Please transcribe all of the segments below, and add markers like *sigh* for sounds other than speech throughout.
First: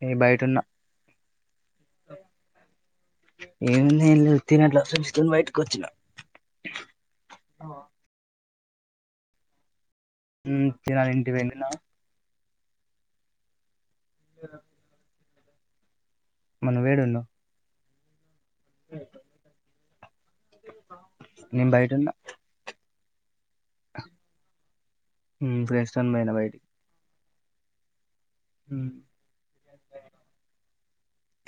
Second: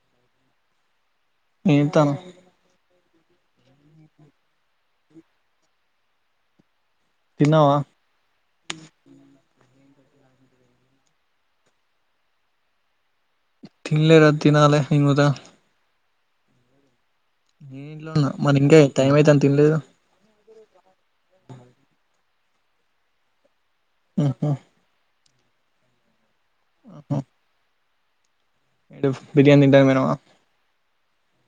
నేను బయట ఉన్న ఏ తను ఏ నే తినట్లుసని బయటకు వచ్చినా తిన్నావా ఊ తినాలి ఇంటికి పోయి నువ్వు తిన్నావా *unintelligible* మల్ల నువ్వు యాడున్నావ్ నేను ఇంట్లో ఉన్న మరి ఇంకేం టైం అయితాంది తినలేదు నేను బయట ఉన్న ఆహా ఫ్రెండ్స్ తోని పోయిన బయటిక్ మ్మ్ ఎందుక్ బిర్యానీ తింటానికి పోయినవా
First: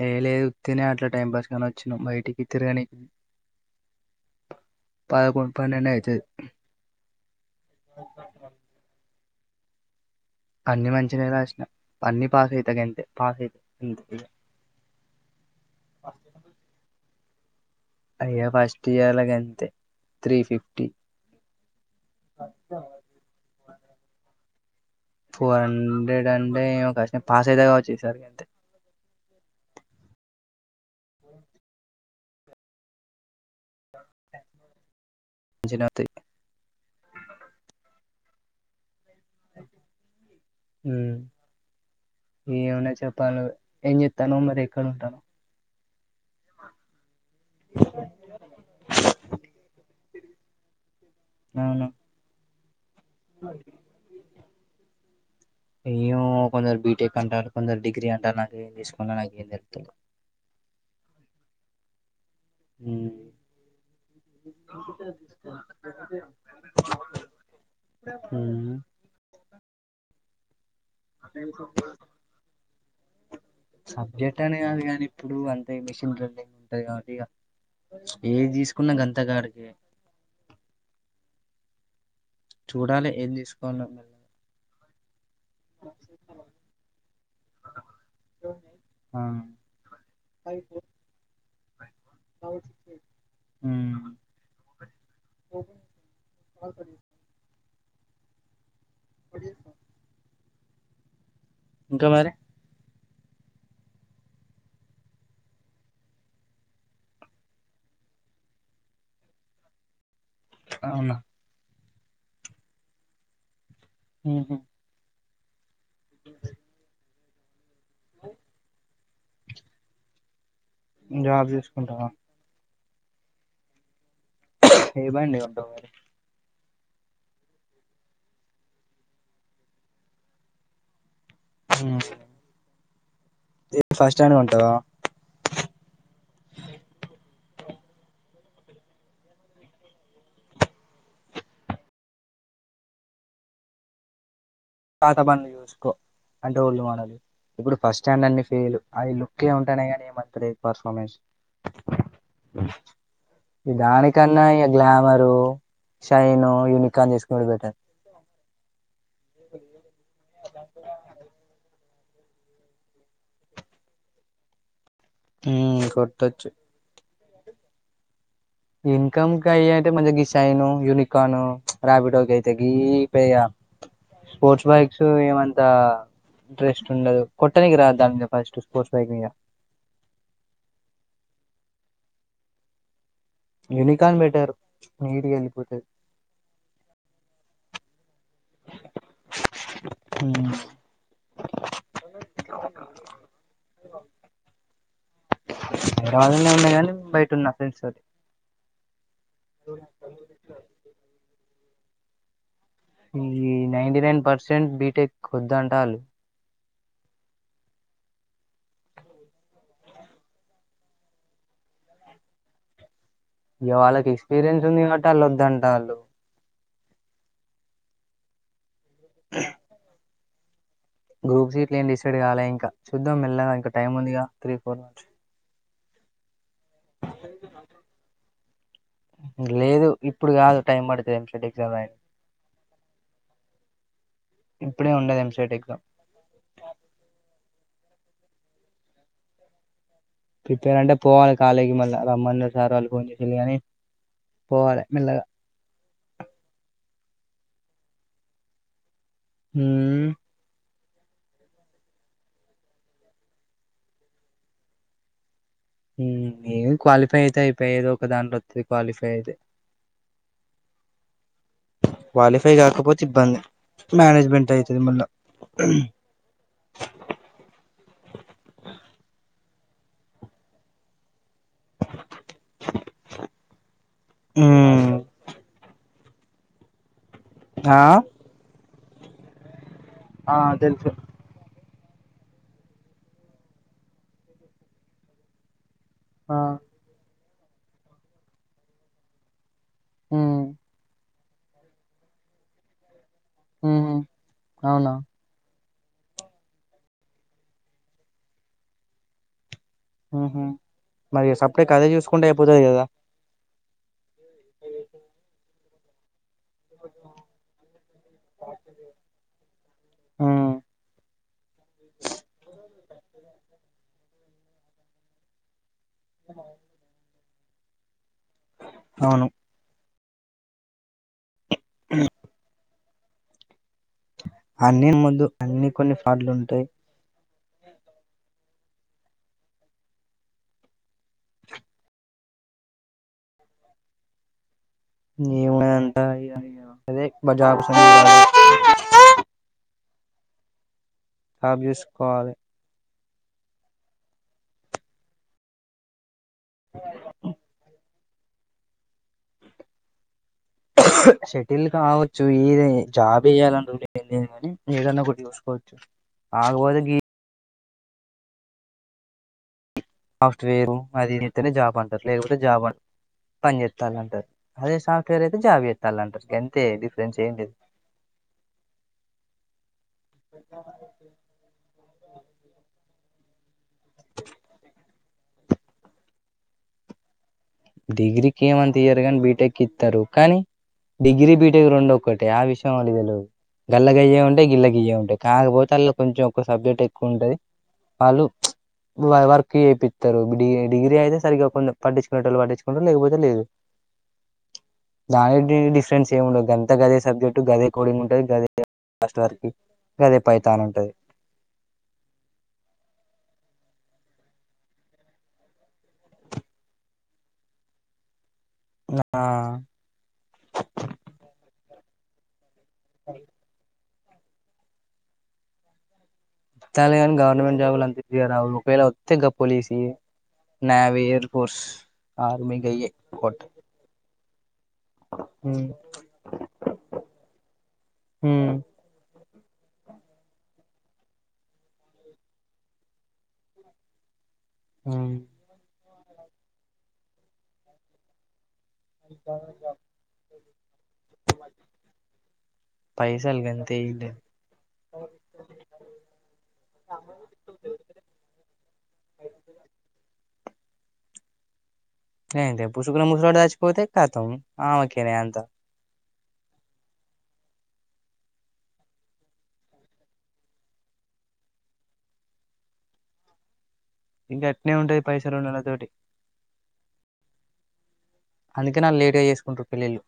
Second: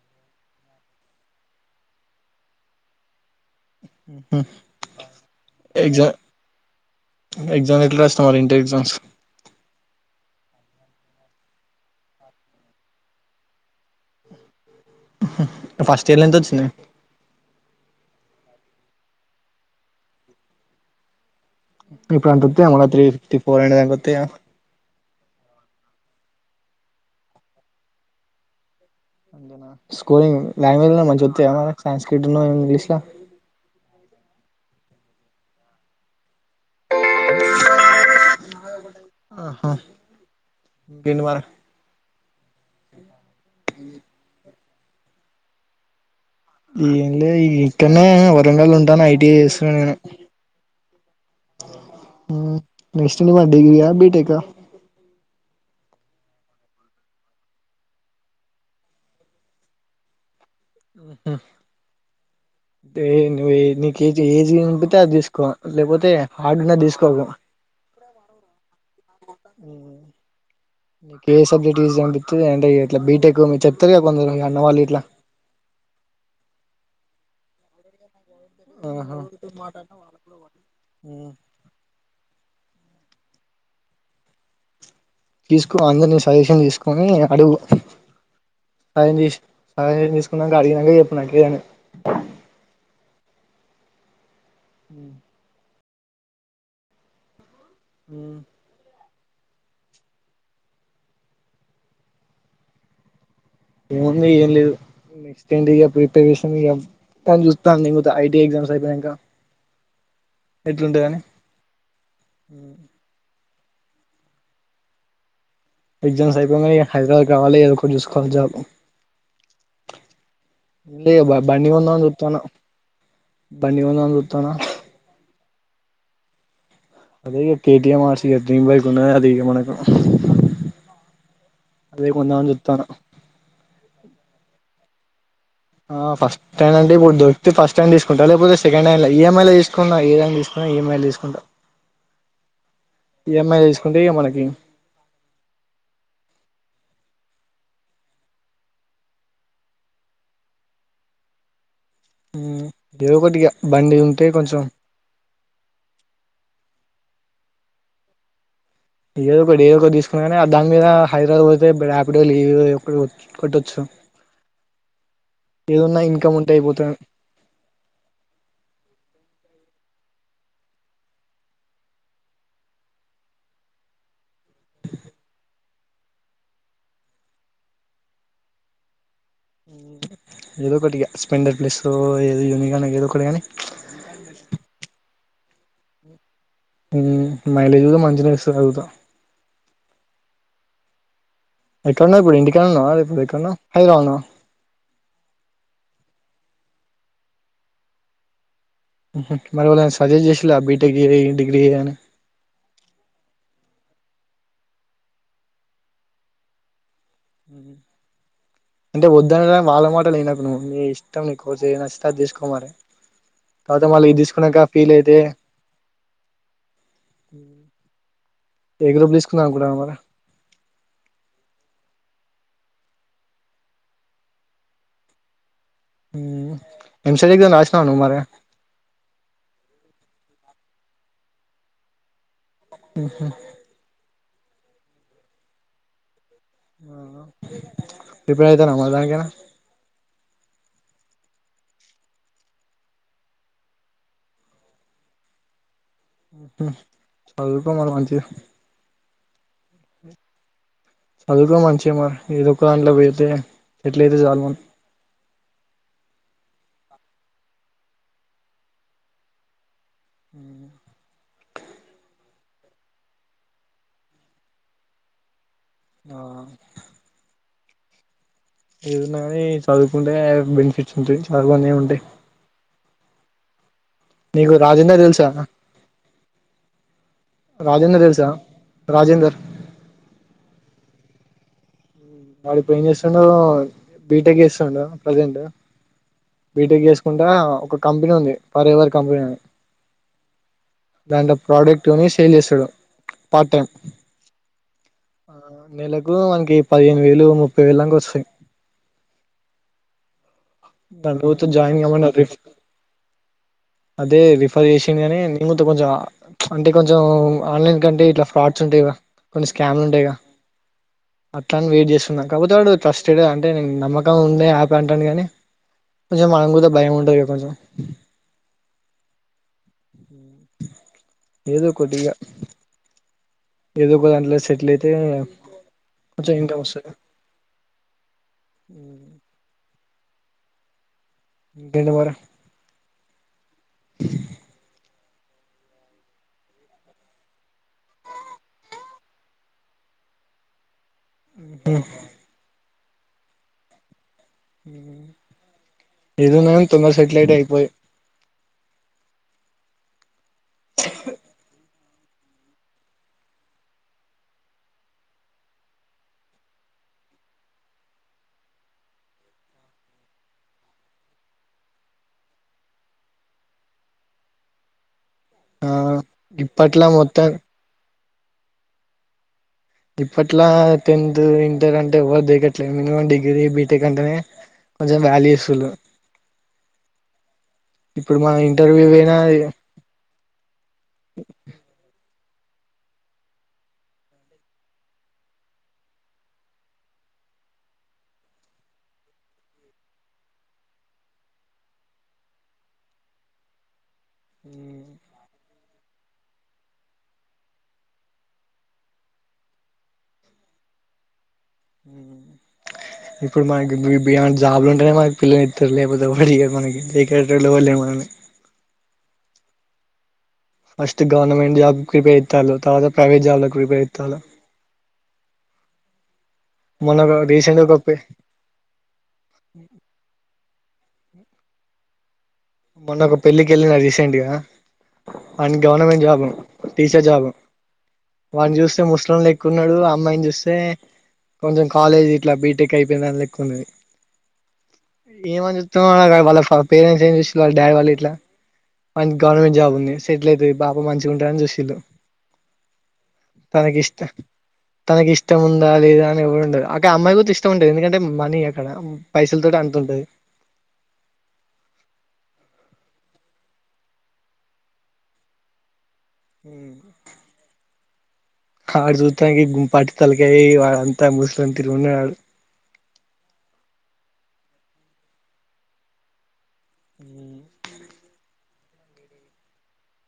ఏ లేదు తినే అట్లా టైం పాస్ కని వచ్చినం బయటికి తిరగనీ పన్నెండు ఎగ్జామ్ అయితది ఎగ్జామ్ ఎట్లా రాసినవ్ మరి ఇంటర్ ఎగ్జామ్స్ అన్ని మంచిగనే రాసిన అన్ని పాస్ అయితా గంతే పాస్ అయి ఫస్ట్ ఇయర్లెంత ఒచ్చినయి అయ్యా ఫస్ట్ ఇయర్ల గంతే త్రీ ఫిఫ్టీ ఇప్పుడంత వస్తాయా మళ్ళ త్రీ ఫిఫ్టీ ఫోర్ అండ కొత్తయా ఫోర్ హండ్రెడ్ అంటే ఏమో కష్టం పాస్ అయితా కావచ్చు ఈ సారి గంతే స్కోరింగ్ లాంగ్వేజ్ల అయిన మంచిగోస్తయా సాంస్క్రీట్ ఉన్నదేమో ఇంగ్లీష్ల జనాతి ఆహా మ్ ఇంకేంటి మరి ఇమన్నా చెప్పాల్ నువ్ ఏం చేత్తానవ్ మరి కంత ఏంలే ఇక్కనే వరంగల్ల ఉంటాన్న ఐటిఐ చేస్తున్న నేను అవును నెక్స్ట్ ఏంటి మరి డిగ్రీయా బీటెకా ఏమో కొందరు బీటెక్ అంటారు కొందరు డిగ్రీ అంటారు నాకేం తీసుకోవాలో నాకేం తెలుత్తలేదు హ్ అంటే ను నీకు ఏది ఏద్ చేయాలనిపిస్తే అద్ తీసుకో లేకపోతే హార్డున్నది తీసుకోకు నీకే సబ్జెక్ట్ ఈసీ అన్పితదో అంటే ఇట్ల బిటెక్ చెప్తరు కదా కొందరు సబ్జెక్ట్ అని అన్నవాళ్ళు కాదు ఇట్లా కానీ ఇప్పుడు అ ఆహా చూడాలె ఏం తీసుకోవాల్నో తీస్కో అందరినీ సజెషన్ తీస్కొని అడుగు సజెషన్ ఆ సజెషన్ తీసుకున్నాక అడిగినంక చెప్పు నాకు ఏమి అని ఉమ్ హ్ మ్ పడి ఇంకా మరి ఏముంది ఏం లేదు నెక్స్ట్ ఏంటి ఇగ ప్రిపరేషన్ ఇగ చూస్తా ఐటీ ఎగ్జామ్స్ అయిపోనంక అవునా ఎట్లుందని ఆ హ హ ఎగ్జామ్స్ అయిపోయినాక ఇగ హైదరాబాద్ రాలేదు చూసుకోవాలి జాబ్ ఏంది జాబ్ బండి కొందాం అని చూసుకుంటావా చూస్తున్న బండి కొందాం అని చూస్తున్న ఏ బండి కొంటావ్ మరి అదే కేటిఎం ఆర్సి డ్రీమ్ బైకు ఉన్నాది కదా ఇక మనక ఉమ్ అదే కొందాం అని చూస్తన్న ఏది ఫస్ట్ హ్యాండ్ కొంటావా ఆ ఫస్ట్ హ్యాండ్ అంటే ఇప్పుడు దొరికితే ఫస్ట్ హ్యాండ్ తీసుకుంటా లేకపోతే సెకండ్ హ్యాం లో ఈఎంఐ లో తీసుకున్నా ఏ హం తీసుకున్నా ఈఎంఐలు తీసుకుాంట ఈఎమ్ఐ తీసుకుంటే మనకి పాత బండ్లు చూసుకో అంటే ఒల్డు మాడల్ ఇప్పుడు ఫస్ట్ స్టాండ్ అన్ని ఫెయిలు అవి లుక్కే ఉంటానేయి కాగానీ ఏమంతలేదు పర్ఫార్మెన్స్ ఏదో ఒకటి ఇగ ఈ బండి ఉంటే దానికన్నా కొంచెం ఇ గ్లామరు షైను యూనికాన్ చేసుకు చాలా బెటర్ ఏద ఒకటి ఏదో ఒకటి తీసుకున్నా కాని అ దాని మీద హైదరాబాద్ పోతె ఇప్పుడళ కొట్టొచ్చు ఉమ్ ఏదన్నా ఇన్కమ్ కొట్టొచ్చు ఉంటే అయిపోత ఇన్కమ్కి అయ అంటే మంచి గి సైన్ యూనికాార్న్ రార్పిిడోకి అయితే గ ప స్పోర్ట్స్ బైక్స్ ఏమంతా ఇంట్రెస్ట్ ఉండదు కొట్టడానికి రాద్దా ఫస్ట్ స్పోర్ట్స్ బైక్ మీద ఏదో ఒకటిగా స్పలెండర్ ప్లేస్ ఏదో యూనికాన్ ఏదో ఒకటి గాని యూనికార్న్ బెటర్ మీడి ఒకట్టే మైలేజ్ కూడా మంచిగా ఇస్తుంది అనుకుంటా ఉ ఎక్కడున్నావ్ ఇప్పుడు ఇంటికడా ఉన్నావ లేక పోతే ఎక్కడ ఉన్నావ్ హైదరాబాద్ లోనా *unintelligible* ఉన్నా కానీ బయట ఉన్నా ఫ్రెండ్స్ తోటి మరి ఎవరైన సజెస్ట చేసారా బీటెక్ ఏది డిగ్రీన అని ఈ నైన్టీ నైన్ పర్సెంట్ బీటెక్ వద్దంటాల్లు మ్ అంటే వద్దని వాళ్ళ మ అస్సలు ఇనాక్ నువ్వు నీ ఇష్టం నీ కోర్స్ ఏది నచ్చితే అది తీసుకోమరె ఇ వాళ్ళకి ఎక్స్పీరియన్స్ ఉంది కాబట్టి వాళ్ళు వద్దంటాళ్ళు హుమ్ ఏ గ్రూప్ తీసుకుందాం అనుకున్నావు మరి గ్రూప్స గిట్ల ఏం డిసైడ్ కాలే ఇంకా చూద్దాం మెల్లగా ఇం టైమ్ ఉందిగా త్రీ ఫోర్ హూ లేదు ఇప్పుడు కాదు టైమ్ పడుతుంది ఎంసెట్ ఎగ్జామ్ రాయనిక్ హ్ హ్ ఇప్పుడే ఉండదు ఎంసెట్ ఎగ్జామ్ హా హా ప్రిపేర్ అయితన్నవ మరి దానికేమన్నా ప్రిపేర్ అంటే పోవాలి కాలేజీ కి మళ్ళా రమ్మన్నారు. సార్ వాళ్ళు ఫోన్ చేసి వెళ్ళి గని పోవాలె మెల్లగా చదువుకో మల్ల మంచిగా హూ చదువుకో మంచిగా ఏదో ఒక దాంట్లో పోయితే సేట్లయితే చాలు మనం ఉ ఏమి క్వాలిఫై అయితే అయిపయే ఏదో ఒక దాంట్ల వోస్తది క్వాలిఫై అయితే క్వాలిఫై కాకపోతే ఇబ్బంది మేనేజ్మెంట్ అయి తది మళ్ళ ఆ ఏదున్నా కానీ చదువుకుంటే బెనిఫిట్స్ ఉంటాయి. చదువన్నే ఉంటయి నీకు ఉమ్ రాజేందర్ తెల్సా ఆ రాజేందర్ తెలుసా రాజేందర్ ఆ తెలుసు వాడు ఇప్పుడు ఏం చేస్తుండు బీటెక్ చేస్తుండు ప్రజెంట్ ఆ బీ టె క్ చేసుకుంటా ఆ ఒక కంపెనీ ఉంది ఫర్ ఎవర్ కంపెనీ అని హు దాంట్లో ప్రోడక్ట్ని సేల్ చేస్తాడు హ్ హ్ అవునా ఆ నెలకు వనీకి పదిహేను వేలు ముప్పై వేల దంక వోస్తాయి హ్ హు మరి సప్పుడేకా అదే కామన్నారు చూసుకుంటే అయిపోతది కదా అదే రిఫర్ చేసింది. కానీ నేను గుత కొంచెం ఆ అంటే కొంచెం ఆన్లైన్ కంటే ఇట్లా ఫ్రాడ్స్ ఉంటాయి గా. కోన్ని స్కామ్లు ఉంటాయి. గా ఉమ్ అట్లా అని వెయిట్ చేస్తున్నా కాకపోతే వాడు ట్రస్టెడ్ అంటే నేను నమ్మకం ఉండే ఆ యాప్ అటండు గాని కొంచెం మనకు గుడా భయం ఉంటది కొంచెం అవును ఏదో కొద్దిగా ఏదో ఒక దాంట్లో సెటిల్ అయితే, అన్ని ముందు అన్ని కొన్ని ఫ్రాడ్లు కొంచెం ఇన్కమ్ ఉంటాయి వస్తాది గా ఇంకేంటి మరి ఎమున్నది అంతా ఇగ ఇగ అదే జాబ్స్ *unintelligible* జాబ్ చుసుకోవాలి ఉమ్ ఏదున్నాగాని తొందగా సెట్లెతె అయిపో ఏ సెటిల్ కావచ్చు ఏది జాబ్ చేయ్యాలానిరూల్ ఏం లేదు కానీ ఏదన్నా ఒకటి చూసుకోవచ్చు కాకపోతే గీ సాఫ్ట్వేరు, అదినే ఇది జాబ్ అంటారు లేకపోతే జాబ్ అ పని చేేస్తాల అంటారు అదే సాఫ్ట్ సాఫ్ట్వేర్ అయితే జాబ్ ఆ చేస్తాలంటారు గంతే ఇప్పట్లా డిఫరెన్స్ మొత్తం ఏం లేదు ఇప్పట్లా టెన్త్ ఇంటర్ అంటే ఎవరు దేకట్లేదు మినిమం డిగ్రీ డిగ్రీ, బీటెక్ అంటేనే కొంచెం వాల్యూ ఇస్తుంరూ డిగ్రీకి ఏ మంత ఇయరు కాని బీటెక్ ఇస్తారు కానీ డిగ్రీ బీటెక్ రెండు ఒకటి ఆ విషయం వాళ్ళు తెలిదు గల్ల గయే ఉంటాే గిల్ల గయ్యే ఉంటాయి కాకపోతే అళ్ళ కొంచెం ఒ సబ్జెక్ట్ ఎక్కువ ఉంటది వాళ్ళు వర్క్ చేయిస్తారు డి డిగ్రీ అయితే సరిగ్గా కొ పట్టించుకునే వాళ్ళు పట్టి తెచ్చుకుంట లేకపోతే లేదు ద డి *unintelligible* డిఫరెన్స్ ఏం ఉండదు, అంత గదే సబ్జెక్ట్ గదే కోడింగ్ ఉంటుందిదేస్ట్ వర్క్ గదే పైతాన్ ఉంటుంది ఇప్పుడు మనకి మీ బియాండ్ జాబ్లు ఉంటేనే మ పిల్లను ఇస్తారు లేకపోతే వా మనకి దేకేది ఎవరు లేరు ఆ ఫస్ట్ గవర్మెంట్ జాబ్ ప్రిపేర్ అవుతారు తరువాత ప్రైవేట్ జాబ్ లకి ప్రేఫరెన్ ఇస్తారు తల ఇస్తారు గాని గవర్నమెంట్ జాబులు అంత ఈజీగా రావు ఒకవేళ వస్తే గ పోలీసి నావి, ఎయిర్ ఫోర్స్ ఆర్మీ గయ్యే మొన్న ఒక కొట్ పెళ్ళికి వెళ్ళిన రీసెంట్ గా వాడికి గవర్నమెంట్ జాబ్ ఉంది టీచర్ జాబ్ ఉంది వాడ్ని చూస్తే ముసలోడు లె లే క్కున్నాడు అమ్మాయిని చూస్తే కొంచెం కాలేజ్ ఇట్లా బీటెక్ అయిపోయిందని లేక్క ఉన్నది. ఏమన్నాచెప్పు వాళ్ళ పేరంట్స్ ఏంచేసి వాళ్ళ డాడీ వాళ్ళ ఇట్లా. వానికి గవర్నమెంట్ జాబ్ ఉంది సెటిల్ అవుతుంది పాప మంచిగా ఉంటారుని చూసిళు పైసలు గంతే తనకి ఏం ఇష్ట లేదు తనకి ఇష్టం ఉందా లేదా అని ఎవరు ఉండారు అక్కడ అమ్మాయి కూడా ఇష్టం ఉంటంది ఎందుకంటే మనీ అక్కడ పైసలు తోటి అంత ఉంటాది. గంతే పుసుకు ముసలోడు సాచిపోతే కత్తం కఆమె కే నాయీ అంత. ఆడు చూతానికి బట్ట తలకాయి వాడ అంతా ముసలోడు తిరు ఉన్నాడు వాడు గట్నే ఉంటది పైసలు ఉన్న వాళ్ళ తోటి. ఉమ్ అందుకే నన్ను లేట్ గా చేసుకుంటరూ పెళ్ళిళ్ళు.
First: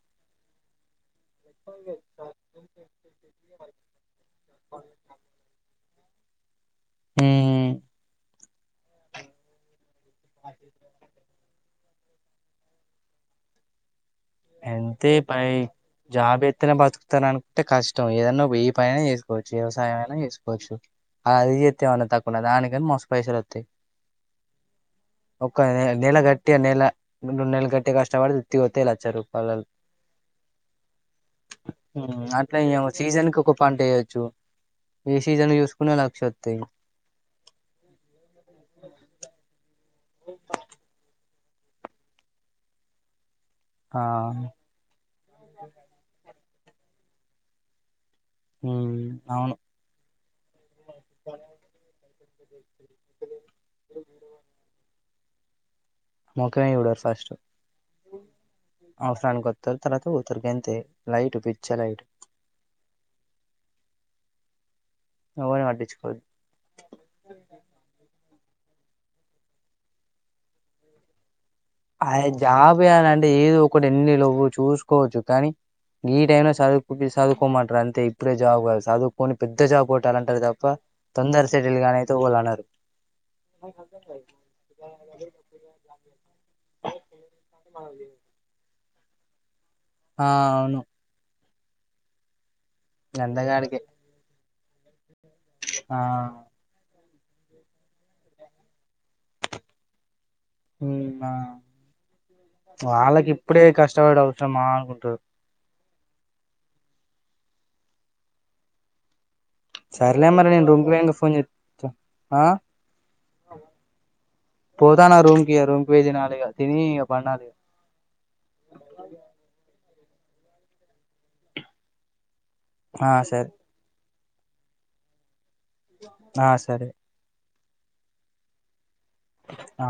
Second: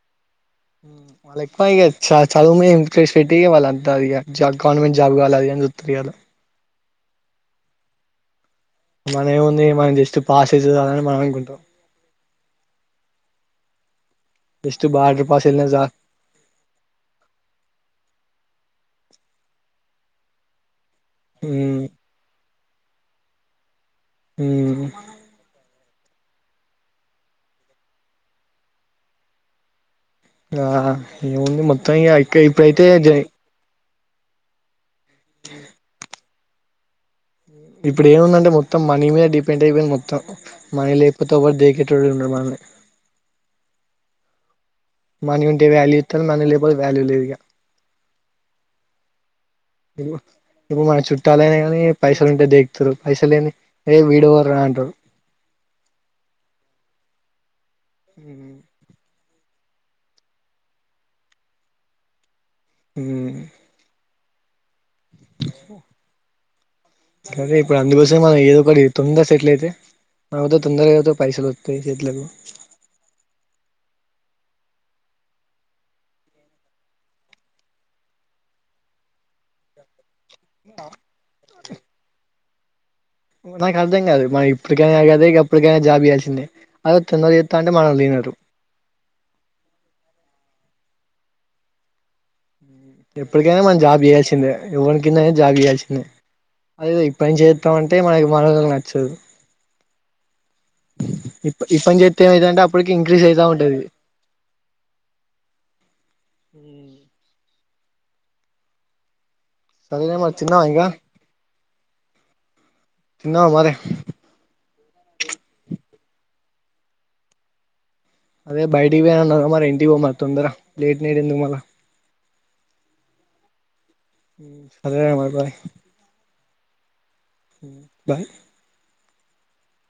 వాళ్ళు ఎక్కువ ఇగ చ చదువు మీద ఇన్ ట్రేష్ట్ వాళ్ళంత ఇగ గవర్నమెంట్ జాబ్ కావాలి. ఇ య్యారు హమ్ మన ఏం ఉంది. పాస్ అయితే చాలు అని మనం ఇంకా అనుకుంటాం. జస్ట్ అంతే బార్డర్ పై పాస్ వెళ్ళిన చాలు జాబ్ ఎత్తన బతుకుతను అనుకుంటే కష్టం ఏదన్నా ఒక్క ఎమ్. పైన చేసుకోవచ్చు వ్యవసాయం అయినా చేసుకోవచ్చు. అది మ్మ్ చేసిన తక్కువన దానికి. ఏ మస్ పైసలు వస్తాయి. మ్మ్ ఒక్కనే. నెల గట్టి నెల రెండు నెల గట్టిగా కష్టపడితే ఉత్తిగా వస్తాయి లక్షలు. *unintelligible* ఆ ఏముంది మొత్తం ఇప్పుయితే జై. చు. ఏ సీజన్ చూసుకున్న లక్ష వస్తాయి. తి ఇప్పుడు ఏం ఉందంటే మొత్తం మనీ మీద డిపెండ్ అయి మొత్తం. మనలే. *unintelligible* దేకొటొడు ఉండడు మనల్ని ఆ మని ఉంటేనే వాల్యూ ఇస్తారు మని. వాల్యూ లేదుగా. ఉమ్, అవును ఇప్పుడు మన చుట్టాలనా కానీ పైసలు ఉంటే దికుతారు పైస లేని ఏ వీడవరు అంటారు. మొఖమే చూడరు ఫస్ట్. హ. అవసరానికి వస్తారు తర్వాత పోతారు అంతే లైట్ పిచ్చి లైట్ మ్మ్ ఎవరిని పట్టించుకోవద్దు సరే ఇప్పుడు అందుకోసామే మన ఏదో తొందర సెటిల్ అయితే తొందరగా పైసలు వస్తాయి ఆయ చేతులకు జాబ చేయల అంటే ఏదో ఒకటి ఎన్నిలో చూసుకోవచ్చు కానీ ఈ టై లో చదువు చదువుకోమంటారు అంతే ఇప్పుడే జాబ్ కాదు చదువుకొని పెద్ద జాబ్ కొట్టాలే అంటారు తప్ప తొందర సెటిల్ గా అయితే ఓలనరు నాకు అర్ధం కాదు మన ఇప్పటికైనా కద ఇక అప్పటికైనా జాబ్ చేయాల్సిందే అదే తొందరా చెత్త అంటే మనోళ్ళు తినారు ఆ అవును ఎప్పటికైనా మనం గంతగాడికే జాబ్ చేయాల్సిందే ఎవరికి జాబ్ ఆ చేయాల్సిందే అదేదో పని చేత్తామంటే మనకి మనలు నచ్చదు ఉ ఆ ఈ ఈ పని చేస్తే ఏమైతుందంటే అప్పటికి ఇంక్రీజ్ వాళ్ళకి అయితా ఇప్పుడే ఉంటది కష్టపడుడు అవసరమా అనుకుంటరు సరేలే సర్లే మరి తిన్నావా నేను రూమ్ కి పోయినంక ఫోన్ చే ఆ తీన్నవ మరీ పోతనా రూమ్ కీ ఇగ రూమ్ కీ పోయి తినాలి ఇగ తిని పండాలి. అదే బైటికి పోయి అన్నార మరి ఇంటికి పొమ్మను తొందరా లేట్ నైట్ ఎందుకు మళ్ళా ఆ సరే ఉ సరే రా మరి బాయ్ ఆ సరే ఉ బాయ్ ఆ